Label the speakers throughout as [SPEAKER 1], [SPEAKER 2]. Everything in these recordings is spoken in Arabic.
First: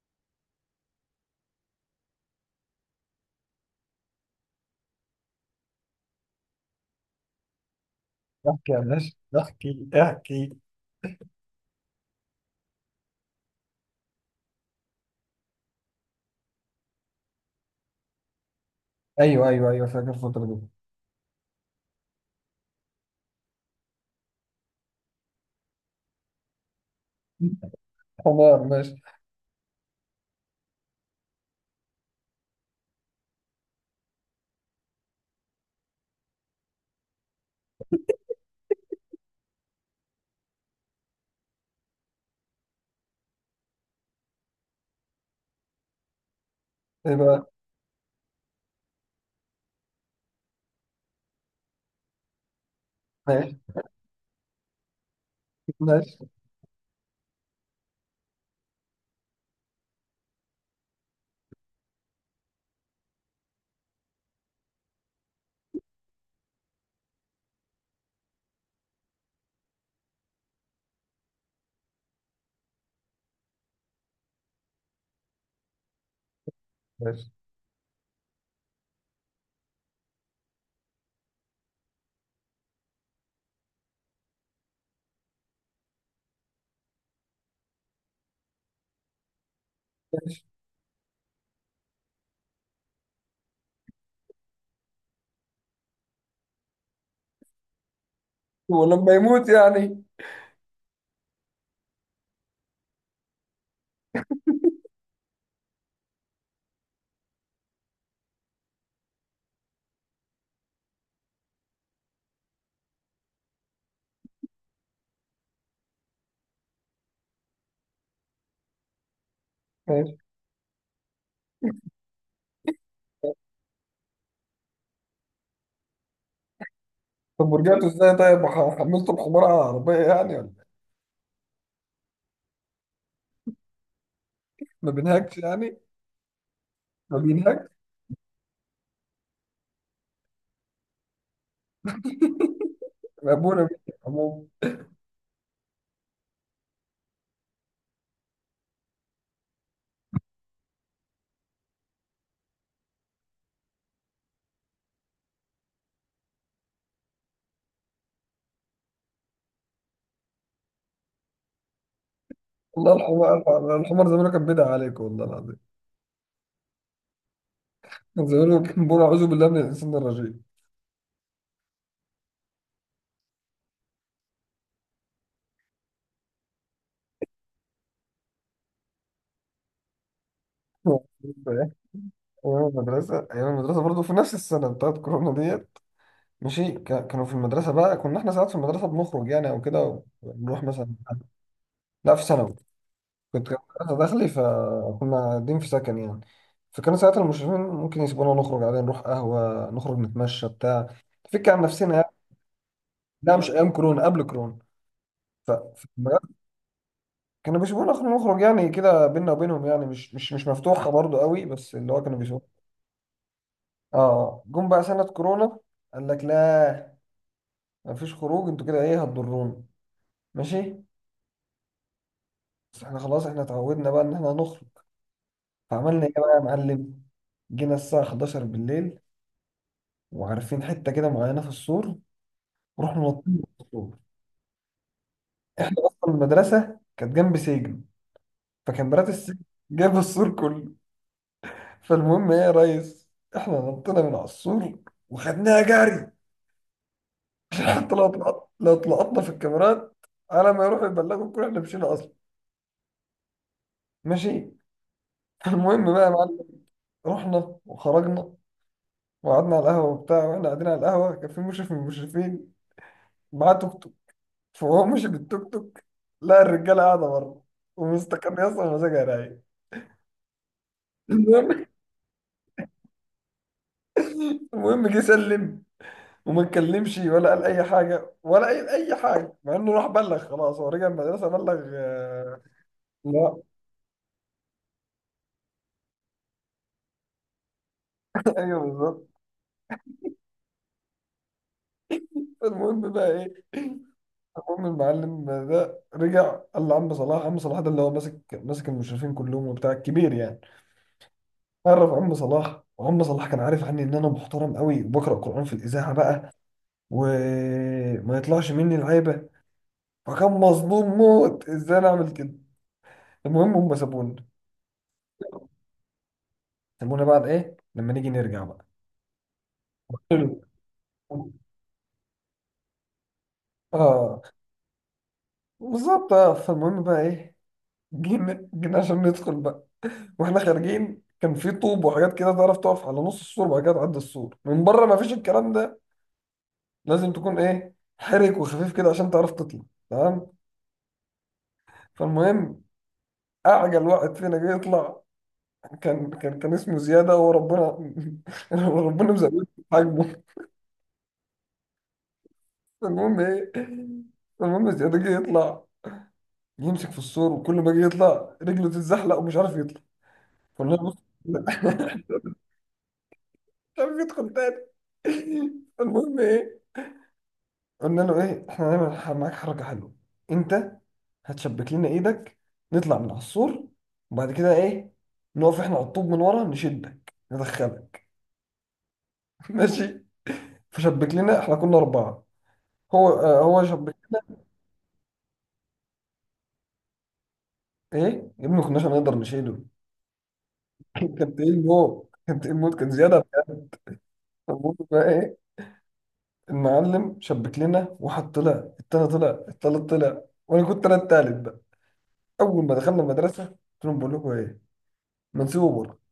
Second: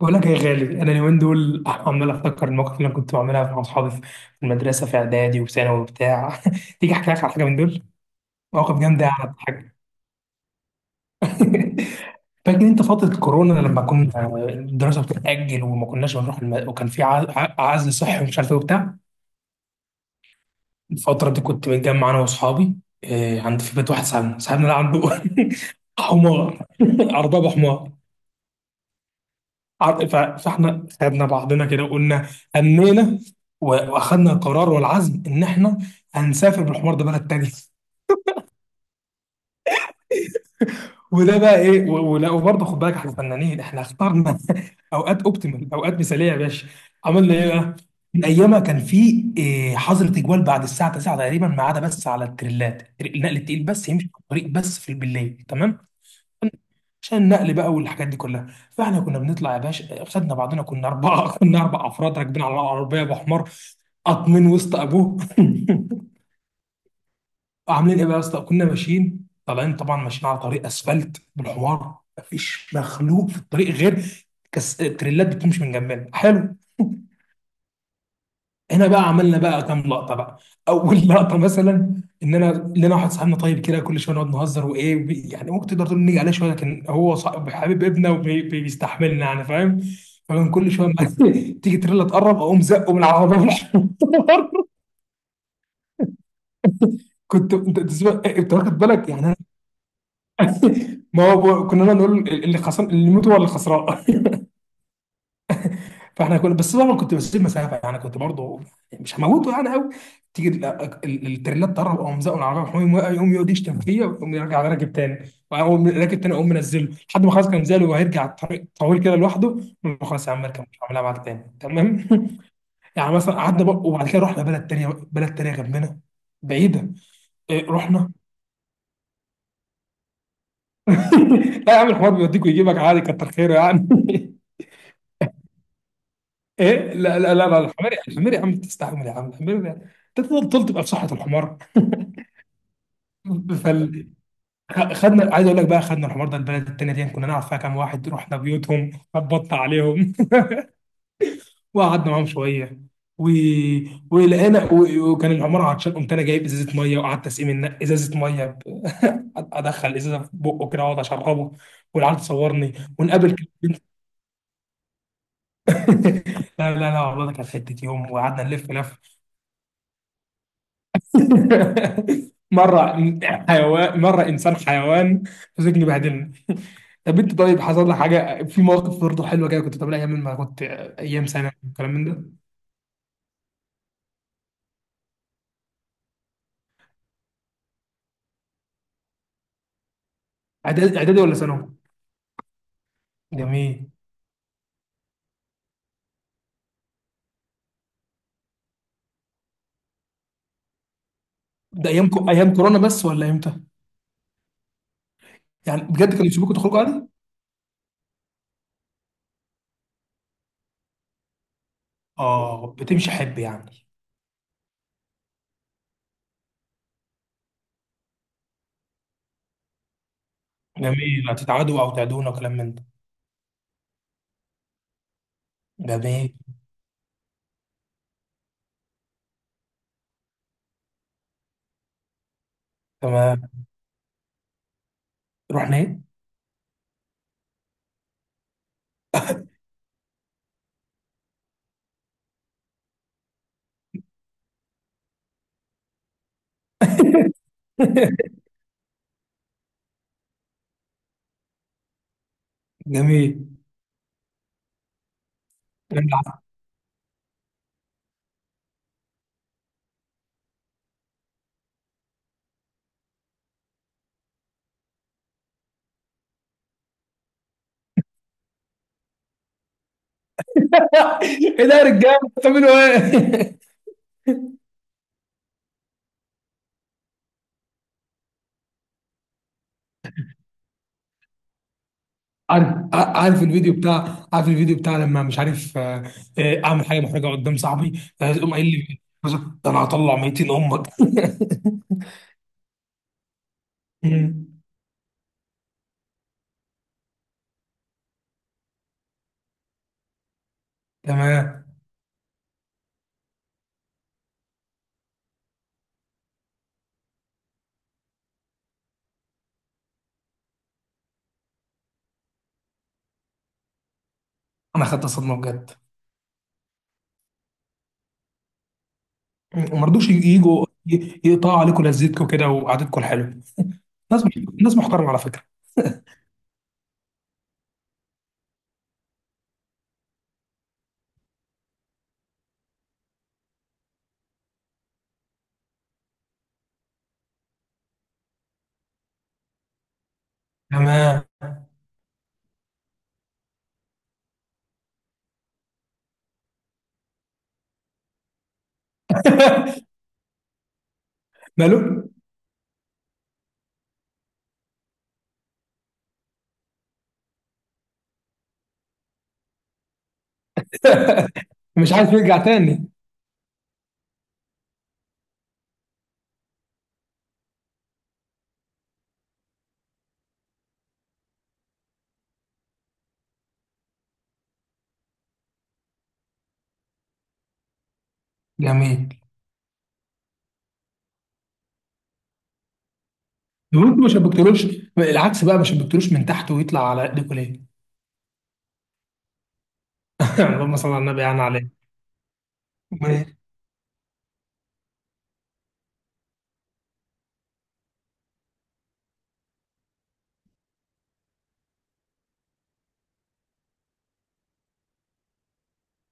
[SPEAKER 1] بقول لك يا غالي، انا اليومين دول عمال افتكر المواقف اللي انا كنت بعملها مع اصحابي في المدرسه في اعدادي وثانوي وبتاع. تيجي احكي لك على حاجه من دول،
[SPEAKER 2] احكي يا
[SPEAKER 1] مواقف جامده
[SPEAKER 2] باشا.
[SPEAKER 1] على حاجه.
[SPEAKER 2] احكي.
[SPEAKER 1] فاكر انت فتره كورونا لما كنا الدراسه بتتاجل وما كناش بنروح وكان في عزل صحي ومش عارف ايه وبتاع.
[SPEAKER 2] ايوه، فاكر الفترة دي.
[SPEAKER 1] الفتره دي كنت متجمع انا واصحابي. عند في بيت واحد صاحبنا، ده عنده حمار ارباب حمار.
[SPEAKER 2] تمام، ماشي.
[SPEAKER 1] عر- ف- فاحنا خدنا بعضنا كده وقلنا أمينا واخدنا القرار والعزم ان احنا هنسافر بالحوار ده بلد تاني. وده بقى ايه ولا، وبرضه خد بالك احنا فنانين، احنا اخترنا اوقات اوبتيمال، اوقات مثاليه يا باشا.
[SPEAKER 2] ايه
[SPEAKER 1] عملنا
[SPEAKER 2] بقى.
[SPEAKER 1] ايه بقى؟ من ايامها كان في إيه حظر تجوال بعد الساعه 9 تقريبا، ما عدا بس على التريلات النقل
[SPEAKER 2] ماشي
[SPEAKER 1] التقيل بس يمشي في الطريق بس في بالليل، تمام.
[SPEAKER 2] ماشي
[SPEAKER 1] عشان النقل بقى والحاجات دي كلها، فاحنا كنا بنطلع يا باشا، خدنا بعضنا كنا اربعه. كنا اربع افراد راكبين على العربيه ابو حمار، قاطمين وسط ابوه. عاملين ايه بقى يا اسطى؟ كنا ماشيين طالعين طبعا ماشيين على طريق اسفلت بالحمار، مفيش مخلوق في الطريق غير تريلات بتمشي من جنبنا، حلو.
[SPEAKER 2] ماشي
[SPEAKER 1] هنا بقى عملنا بقى كام لقطه بقى. اول لقطه مثلا ان انا، لنا واحد صاحبنا طيب كده كل شويه نقعد نهزر وايه يعني ممكن تقدر تقول نيجي عليه شويه، لكن هو صاحب حبيب ابنه وبيستحملنا يعني، فاهم.
[SPEAKER 2] ماشي.
[SPEAKER 1] فمن كل شويه ما تيجي تريلا تقرب اقوم زقه من العربيه في الحوار. كنت انت إيه، أنت واخد بالك
[SPEAKER 2] ولما
[SPEAKER 1] يعني انا.
[SPEAKER 2] يموت يعني.
[SPEAKER 1] ما هو كنا نقعد نقول اللي خسران اللي يموت هو اللي خسران. فاحنا كنا بس طبعا كنت بسيب مسافه يعني، كنت برضه مش هموته يعني قوي. تيجي التريلات تقرب او مزقه العربيه، يقوم واقع، يقوم يقعد يشتم فيا ويقوم يرجع راكب تاني. واقوم راكب تاني، اقوم منزله لحد ما خلاص كان منزله وهيرجع الطريق طويل كده لوحده، أقول له
[SPEAKER 2] ماشي.
[SPEAKER 1] خلاص يا عم اركب مش هعملها معاك تاني، تمام. يعني مثلا قعدنا بقى وبعد كده رحنا بلد تانيه. بلد تانيه جنبنا، بعيده.
[SPEAKER 2] طب
[SPEAKER 1] إيه،
[SPEAKER 2] ورجعتوا
[SPEAKER 1] رحنا.
[SPEAKER 2] ازاي؟ طيب حملتوا الحمار على العربية يعني ولا إيه؟
[SPEAKER 1] لا يا عم، الحوار بيوديك ويجيبك عادي، كتر خيره يعني.
[SPEAKER 2] ما بينهكش يعني.
[SPEAKER 1] ايه،
[SPEAKER 2] ما
[SPEAKER 1] لا لا لا لا،
[SPEAKER 2] بينهكش.
[SPEAKER 1] الحمار، الحمار يا عم تستحمل يا عم، الحمار ده، انت تفضل تبقى في صحه الحمار.
[SPEAKER 2] ابونا بيه.
[SPEAKER 1] فال.
[SPEAKER 2] عموما
[SPEAKER 1] خدنا، عايز اقول لك بقى، خدنا الحوار ده البلد التانية دي كنا نعرف فيها كام واحد، رحنا بيوتهم خبطنا عليهم. وقعدنا معاهم شويه و... ولقينا وكان العمارة عطشان، قمت انا جايب ازازه ميه وقعدت اسقي من ازازه ميه ادخل ازازه في بقه كده واقعد اشربه، والعيال تصورني
[SPEAKER 2] والله،
[SPEAKER 1] ونقابل.
[SPEAKER 2] الحمار الحمار زمان كان بدع عليك والله العظيم.
[SPEAKER 1] لا لا لا، والله ده كانت حته يوم
[SPEAKER 2] كان
[SPEAKER 1] وقعدنا
[SPEAKER 2] زمان
[SPEAKER 1] نلف
[SPEAKER 2] كان بيقول:
[SPEAKER 1] لف.
[SPEAKER 2] اعوذ بالله من الانسان الرجيم.
[SPEAKER 1] مره حيوان، مره انسان حيوان، مسكني بهدلني. طب انت طيب حصل لك حاجه في مواقف برضه حلوه كده كنت بتعملها ايام ما كنت ايام سنه الكلام من ده؟
[SPEAKER 2] ايام المدرسة، ايام المدرسة برضه في نفس السنة بتاعت كورونا دي. ماشي. كانوا في المدرسة بقى، كنا احنا ساعات في المدرسة بنخرج يعني او كده ونروح مثلا.
[SPEAKER 1] اعدادي اعدادي ولا ثانوي؟
[SPEAKER 2] لا، في ثانوي. كنت، كانت
[SPEAKER 1] جميل.
[SPEAKER 2] مدرسة داخلي، فكنا قاعدين في سكن يعني. فكانوا ساعات المشرفين ممكن يسيبونا نخرج عادي، نروح قهوة، نخرج نتمشى بتاع نفك عن
[SPEAKER 1] ده
[SPEAKER 2] نفسنا
[SPEAKER 1] ايام
[SPEAKER 2] يعني.
[SPEAKER 1] ايام كورونا بس ولا
[SPEAKER 2] لا مش
[SPEAKER 1] امتى؟
[SPEAKER 2] ايام كورونا، قبل كورونا. ف
[SPEAKER 1] يعني
[SPEAKER 2] ف-
[SPEAKER 1] بجد كانوا يسيبوكوا تخرجوا عادي؟
[SPEAKER 2] كانوا بيسيبونا نخرج نخرج يعني، كده بينا وبينهم يعني، مش مفتوحة برضو قوي، بس اللي هو كانوا بيسيبونا.
[SPEAKER 1] اه بتمشي حب يعني.
[SPEAKER 2] اه جم بقى سنة كورونا، قال لك لا، مفيش خروج، انتوا كده ايه هتضرونا. ماشي.
[SPEAKER 1] جميل، هتتعادوا او تعدونا وكلام من
[SPEAKER 2] بس
[SPEAKER 1] ده.
[SPEAKER 2] احنا خلاص احنا اتعودنا بقى ان احنا نخرج. فعملنا ايه
[SPEAKER 1] جميل،
[SPEAKER 2] بقى يا معلم؟ جينا الساعة 11 بالليل، وعارفين حتة كده معينة في السور، ورحنا نطينا من
[SPEAKER 1] تمام.
[SPEAKER 2] السور. احنا
[SPEAKER 1] رحنا
[SPEAKER 2] اصلا
[SPEAKER 1] ايه؟
[SPEAKER 2] المدرسة كانت جنب سجن، فكان مرات السجن جايبه السور كله. فالمهم ايه يا ريس، احنا نطينا من على السور وخدناها جري، عشان حتى لو طلعت، لو اتلقطنا في الكاميرات، على ما يروحوا يبلغوا الكل احنا مشينا اصلا.
[SPEAKER 1] جميل.
[SPEAKER 2] ماشي. المهم بقى يا معلم، رحنا وخرجنا وقعدنا على القهوة وبتاع. واحنا قاعدين على القهوة كان في مشرف من المشرفين معاه توك توك، فهو مشي بالتوك توك، لقى الرجاله قاعده بره ومستكان يا اسطى مزاجها رايق. المهم
[SPEAKER 1] ايه ده يا رجاله بتعملوا ايه؟
[SPEAKER 2] المهم جه سلم وما اتكلمش ولا قال اي حاجه ولا قال اي حاجه، مع انه راح بلغ. خلاص، هو رجع المدرسه بلغ.
[SPEAKER 1] عارف،
[SPEAKER 2] لا.
[SPEAKER 1] عارف الفيديو بتاع، عارف الفيديو بتاع لما مش عارف اعمل حاجه محرجه قدام صاحبي، فيقوم
[SPEAKER 2] ايوه
[SPEAKER 1] قايل لي
[SPEAKER 2] بالظبط.
[SPEAKER 1] ده انا هطلع 200 امك.
[SPEAKER 2] المهم بقى ايه،
[SPEAKER 1] مم.
[SPEAKER 2] المهم المعلم ده رجع قال لعم صلاح. عم صلاح ده اللي هو ماسك، ماسك المشرفين كلهم وبتاع، الكبير يعني.
[SPEAKER 1] تمام.
[SPEAKER 2] عرف عم صلاح، وعم صلاح كان عارف عني ان انا محترم قوي وبقرا قران في الاذاعه بقى، وما يطلعش مني العيبه، فكان مظلوم موت ازاي انا اعمل كده. المهم هم سابونا.
[SPEAKER 1] انا خدت صدمه بجد.
[SPEAKER 2] سابونا بعد ايه لما نيجي نرجع بقى.
[SPEAKER 1] مم. وما رضوش
[SPEAKER 2] حلو.
[SPEAKER 1] يجوا يقطعوا عليكم لذتكم كده وقعدتكم الحلوه.
[SPEAKER 2] اه
[SPEAKER 1] ناس ناس محترمه على فكره،
[SPEAKER 2] بالظبط. اه فالمهم بقى ايه، جينا جينا عشان ندخل بقى. واحنا خارجين كان في طوب وحاجات كده تعرف تقف على نص السور وبعد كده تعدي السور من بره، ما فيش الكلام ده، لازم تكون ايه، حرك وخفيف كده عشان تعرف تطلع. تمام.
[SPEAKER 1] تمام.
[SPEAKER 2] فالمهم، اعجل واحد فينا جه يطلع، كان اسمه زيادة، وربنا وربنا مزود في حجمه.
[SPEAKER 1] ماله.
[SPEAKER 2] المهم ايه، المهم زيادة جه يطلع يمسك في السور، وكل ما جه يطلع رجله تتزحلق ومش عارف يطلع. قلنا له بص
[SPEAKER 1] مش عايز
[SPEAKER 2] مش
[SPEAKER 1] يرجع تاني.
[SPEAKER 2] عارف يدخل تاني. المهم ايه، قلنا له ايه، احنا هنعمل معاك حركة حلوة، انت هتشبك لنا ايدك، نطلع من على السور، وبعد كده ايه، نقف احنا على الطوب من ورا نشدك ندخلك.
[SPEAKER 1] جميل.
[SPEAKER 2] ماشي. فشبك لنا، احنا كنا أربعة. هو آه هو
[SPEAKER 1] لو
[SPEAKER 2] شبك.
[SPEAKER 1] انتوا ما شبكتلوش، العكس بقى ما شبكتلوش من تحت ويطلع على ايديكم ليه؟
[SPEAKER 2] ايه يا ابني، ما كناش هنقدر نشيله.
[SPEAKER 1] اللهم صل على
[SPEAKER 2] كان
[SPEAKER 1] النبي يعني
[SPEAKER 2] تقيل
[SPEAKER 1] عليه.
[SPEAKER 2] موت، كان تقيل موت، كان زياده.
[SPEAKER 1] ما
[SPEAKER 2] فالمهم بقى ايه، المعلم شبك لنا واحد طلع، التاني طلع، التالت طلع، وانا كنت انا التالت بقى. اول ما دخلنا المدرسه قلت لهم: بقول لكم ايه، ما نسيبه بره.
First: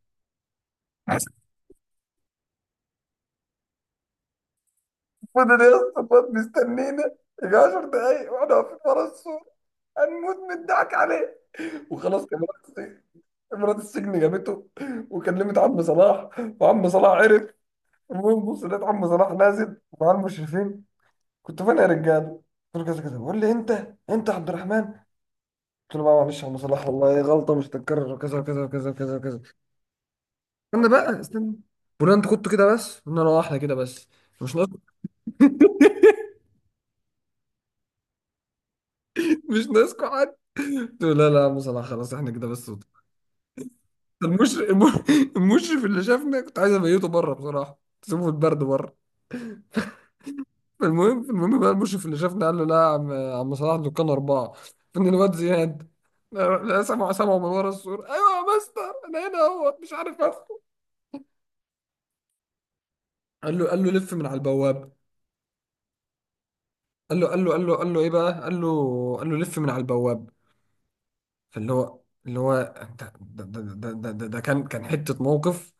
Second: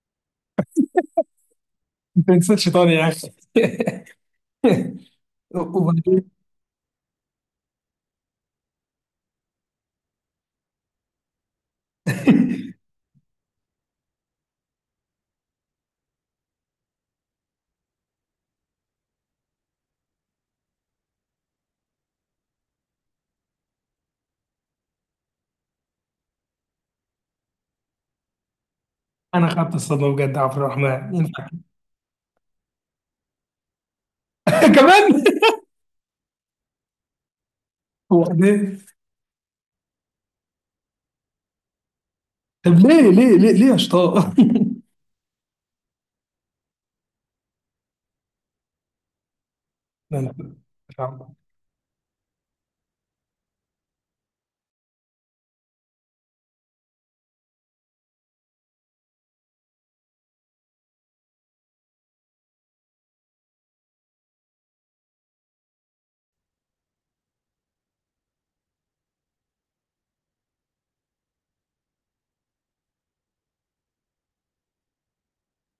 [SPEAKER 1] تنساش شيطان يا اخي.
[SPEAKER 2] فضل يا اسطى،
[SPEAKER 1] وبعدين.
[SPEAKER 2] فضل مستنينا. يجي 10 دقايق واحنا واقفين ورا السور، هنموت من الضحك عليه. وخلاص كاميرات السجن، كاميرات السجن جابته، وكلمت عم صلاح وعم صلاح عرف. المهم بص لقيت عم صلاح نازل مع المشرفين: كنت فين يا رجاله؟ قلت له كذا كذا، بيقول لي انت انت عبد الرحمن. قلت له بقى معلش يا عم صلاح، والله غلطه مش هتتكرر، وكذا وكذا وكذا وكذا وكذا.
[SPEAKER 1] انا خدت الصدمه بجد، عبد
[SPEAKER 2] استنى
[SPEAKER 1] الرحمن
[SPEAKER 2] بقى
[SPEAKER 1] ينفع؟
[SPEAKER 2] استنى، بقول انت كنت كده بس، قلنا له اه احنا كده بس، مش ناقص
[SPEAKER 1] كمان. وبعدين.
[SPEAKER 2] مش ناقصكم حد. قلت له لا لا يا عم صلاح، خلاص احنا كده بس.
[SPEAKER 1] طب ليه ليه ليه ليه يا شطار؟
[SPEAKER 2] المشرف المشرف اللي شافنا كنت عايز ابيته بره بصراحه، تسيبه في البرد بره.
[SPEAKER 1] ده أنت، مش عارف.
[SPEAKER 2] المهم بقى، المشرف اللي شافني قال له: لا يا عم، يا عم صلاح، دول كانوا أربعة، فإن الواد زياد. لا، سمعوا سمعوا من ورا السور: أيوة يا مستر، أنا هنا أهوت مش عارف أدخل. قال له، قال له: لف من على البواب. قال له إيه بقى، قال له، قال له: لف من على البواب. فاللي هو، اللي هو ده كان، كان حتة موقف،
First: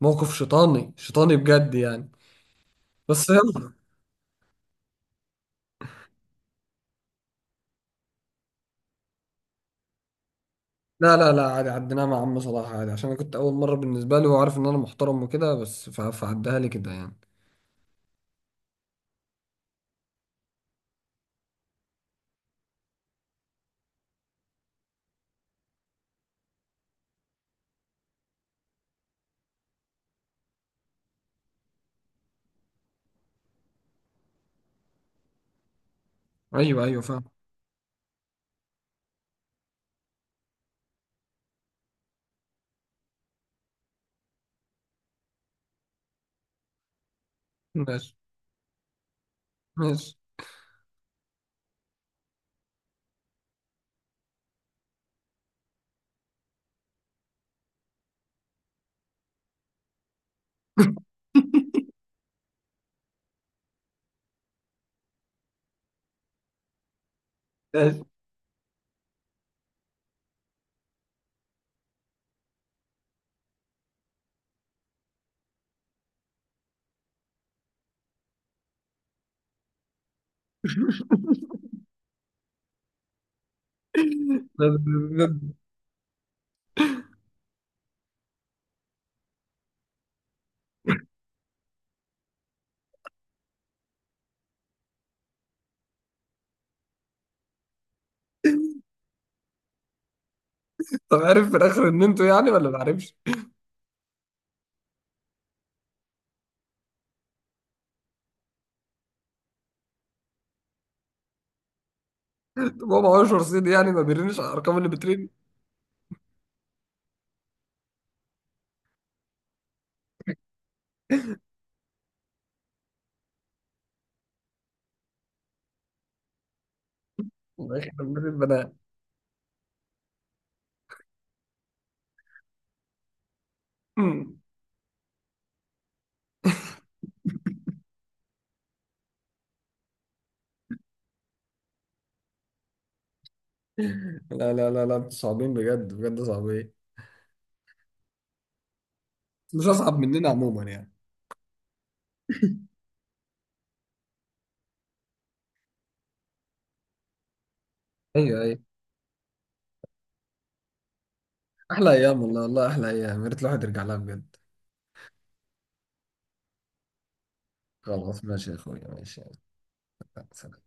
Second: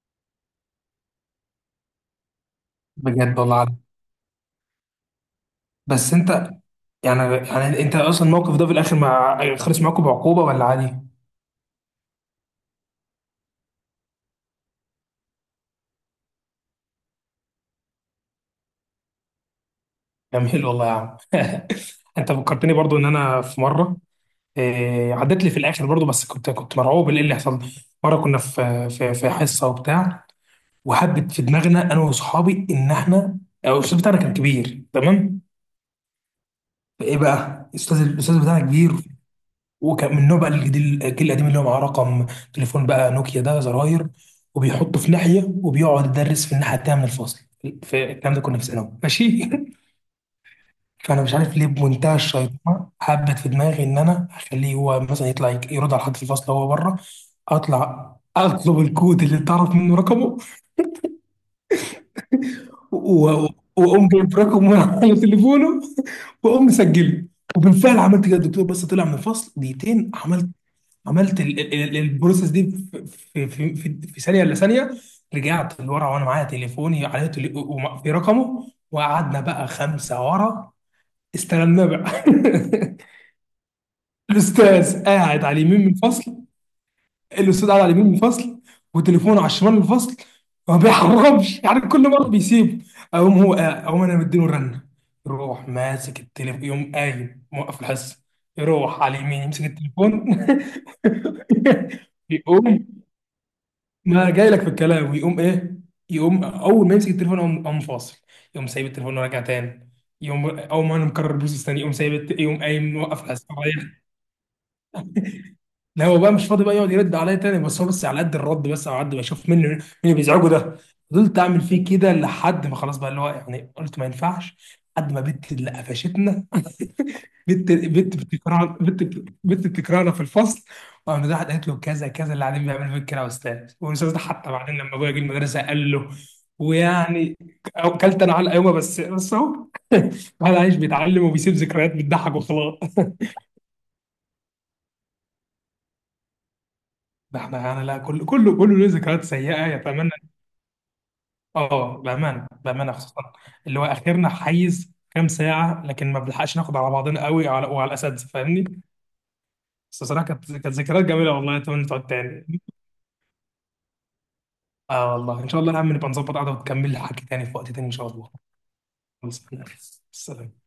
[SPEAKER 2] موقف شيطاني، شيطاني بجد يعني. بس
[SPEAKER 1] بجد والله
[SPEAKER 2] يلا.
[SPEAKER 1] العظيم. بس انت، يعني يعني انت اصلا الموقف ده في الاخر مع، خلص معاكم بعقوبه ولا عادي؟
[SPEAKER 2] لا لا لا، عادي، عديناها مع عم صلاح عادي، عشان انا كنت اول مره بالنسبه لي وعارف ان انا محترم وكده بس، فعدها لي كده يعني.
[SPEAKER 1] جميل والله يا عم. انت فكرتني برضو ان انا في مره، إيه، عدت لي في الاخر برضو بس كنت كنت مرعوب من ايه اللي حصل. مره كنا في حصه وبتاع، وحبت في دماغنا انا واصحابي ان احنا، او الاستاذ بتاعنا كان كبير تمام.
[SPEAKER 2] ايوه ايوه
[SPEAKER 1] ايه
[SPEAKER 2] فاهم.
[SPEAKER 1] بقى الاستاذ، الاستاذ بتاعنا كبير، وكان من النوع بقى الجديد الجيل القديم اللي هو معاه رقم تليفون بقى نوكيا ده زراير، وبيحطه في ناحيه وبيقعد يدرس في الناحيه التانيه من الفصل. في
[SPEAKER 2] ماشي
[SPEAKER 1] الكلام ده كنا في ثانوي، ماشي.
[SPEAKER 2] ماشي
[SPEAKER 1] فانا مش عارف ليه بمنتهى الشيطنه حبت في دماغي ان انا اخليه هو مثلا يطلع يرد على حد في الفصل وهو بره. اطلع اطلب الكود اللي تعرف منه رقمه و- و- واقوم جايب رقمه من على تليفونه واقوم مسجله. وبالفعل
[SPEAKER 2] ماشي.
[SPEAKER 1] عملت كده، الدكتور بس طلع من الفصل دقيقتين عملت، عملت البروسيس دي في ثانيه الا ثانيه. رجعت لورا وانا معايا تليفوني عليه في رقمه، وقعدنا بقى خمسه ورا استلمناه بقى. الاستاذ قاعد على اليمين من الفصل. الاستاذ قاعد على اليمين من الفصل وتليفونه على الشمال من الفصل، ما بيحرمش يعني كل مره بيسيب. اقوم هو، اقوم انا مديله رنه، يروح ماسك التليفون، يقوم قايم موقف الحصه، يروح على اليمين يمسك التليفون.
[SPEAKER 2] طب عارف في الاخر ان انتوا يعني ولا ما
[SPEAKER 1] يقوم،
[SPEAKER 2] عارفش؟
[SPEAKER 1] ما جاي لك في الكلام، ويقوم ايه؟ يقوم اول ما يمسك التليفون يقوم قام فاصل، يقوم سايب التليفون وراجع تاني، يقوم اول ما انا مكرر البروسيس تاني يقوم سايب يقوم
[SPEAKER 2] طب
[SPEAKER 1] قايم
[SPEAKER 2] هو ما
[SPEAKER 1] موقف
[SPEAKER 2] هوش
[SPEAKER 1] على
[SPEAKER 2] رصيد يعني، ما
[SPEAKER 1] السرير.
[SPEAKER 2] بيرنش على الارقام اللي بترن.
[SPEAKER 1] لا هو بقى مش فاضي بقى يقعد يرد عليا تاني، بس هو بس على قد الرد، بس على قد ما اشوف منه مين اللي بيزعجه ده. فضلت اعمل فيه كده لحد ما خلاص بقى اللي هو يعني قلت ما ينفعش، لحد ما بنت اللي قفشتنا.
[SPEAKER 2] في
[SPEAKER 1] بنت،
[SPEAKER 2] الاخر بنت
[SPEAKER 1] بتكرهنا،
[SPEAKER 2] البنات.
[SPEAKER 1] بنت، بتكرهنا في الفصل، وقام ده قالت له كذا كذا اللي قاعدين بيعملوا فيك كده يا استاذ. والاستاذ ده
[SPEAKER 2] أمم.
[SPEAKER 1] حتى بعدين لما ابويا جه المدرسه قال له، ويعني اكلت انا على يومه، بس بس اهو. الواحد عايش بيتعلم وبيسيب ذكريات بتضحك وخلاص.
[SPEAKER 2] لا، انتوا صعبين بجد، بجد صعبين.
[SPEAKER 1] ده احنا يعني لا، كل كله له ذكريات
[SPEAKER 2] مش
[SPEAKER 1] سيئه
[SPEAKER 2] اصعب
[SPEAKER 1] يتمنى.
[SPEAKER 2] مننا عموما يعني.
[SPEAKER 1] اه بامانه، بامانه خصوصا اللي هو اخرنا حيز كام ساعه، لكن ما بنلحقش ناخد على بعضنا قوي، وعلى، وعلى الاساتذه
[SPEAKER 2] ايوه ايوه.
[SPEAKER 1] فاهمني. بس الصراحه كانت، كانت ذكريات جميله والله، اتمنى
[SPEAKER 2] احلى
[SPEAKER 1] تقعد
[SPEAKER 2] ايام والله،
[SPEAKER 1] تاني.
[SPEAKER 2] والله احلى ايام، يا ريت الواحد يرجع لها بجد.
[SPEAKER 1] اه والله ان شاء الله يا عم نبقى نظبط قعده وتكمل لي حكي تاني في وقت تاني ان شاء
[SPEAKER 2] خلاص
[SPEAKER 1] الله.
[SPEAKER 2] ماشي يا اخويا، ماشي.
[SPEAKER 1] خلص، السلام.
[SPEAKER 2] سلام.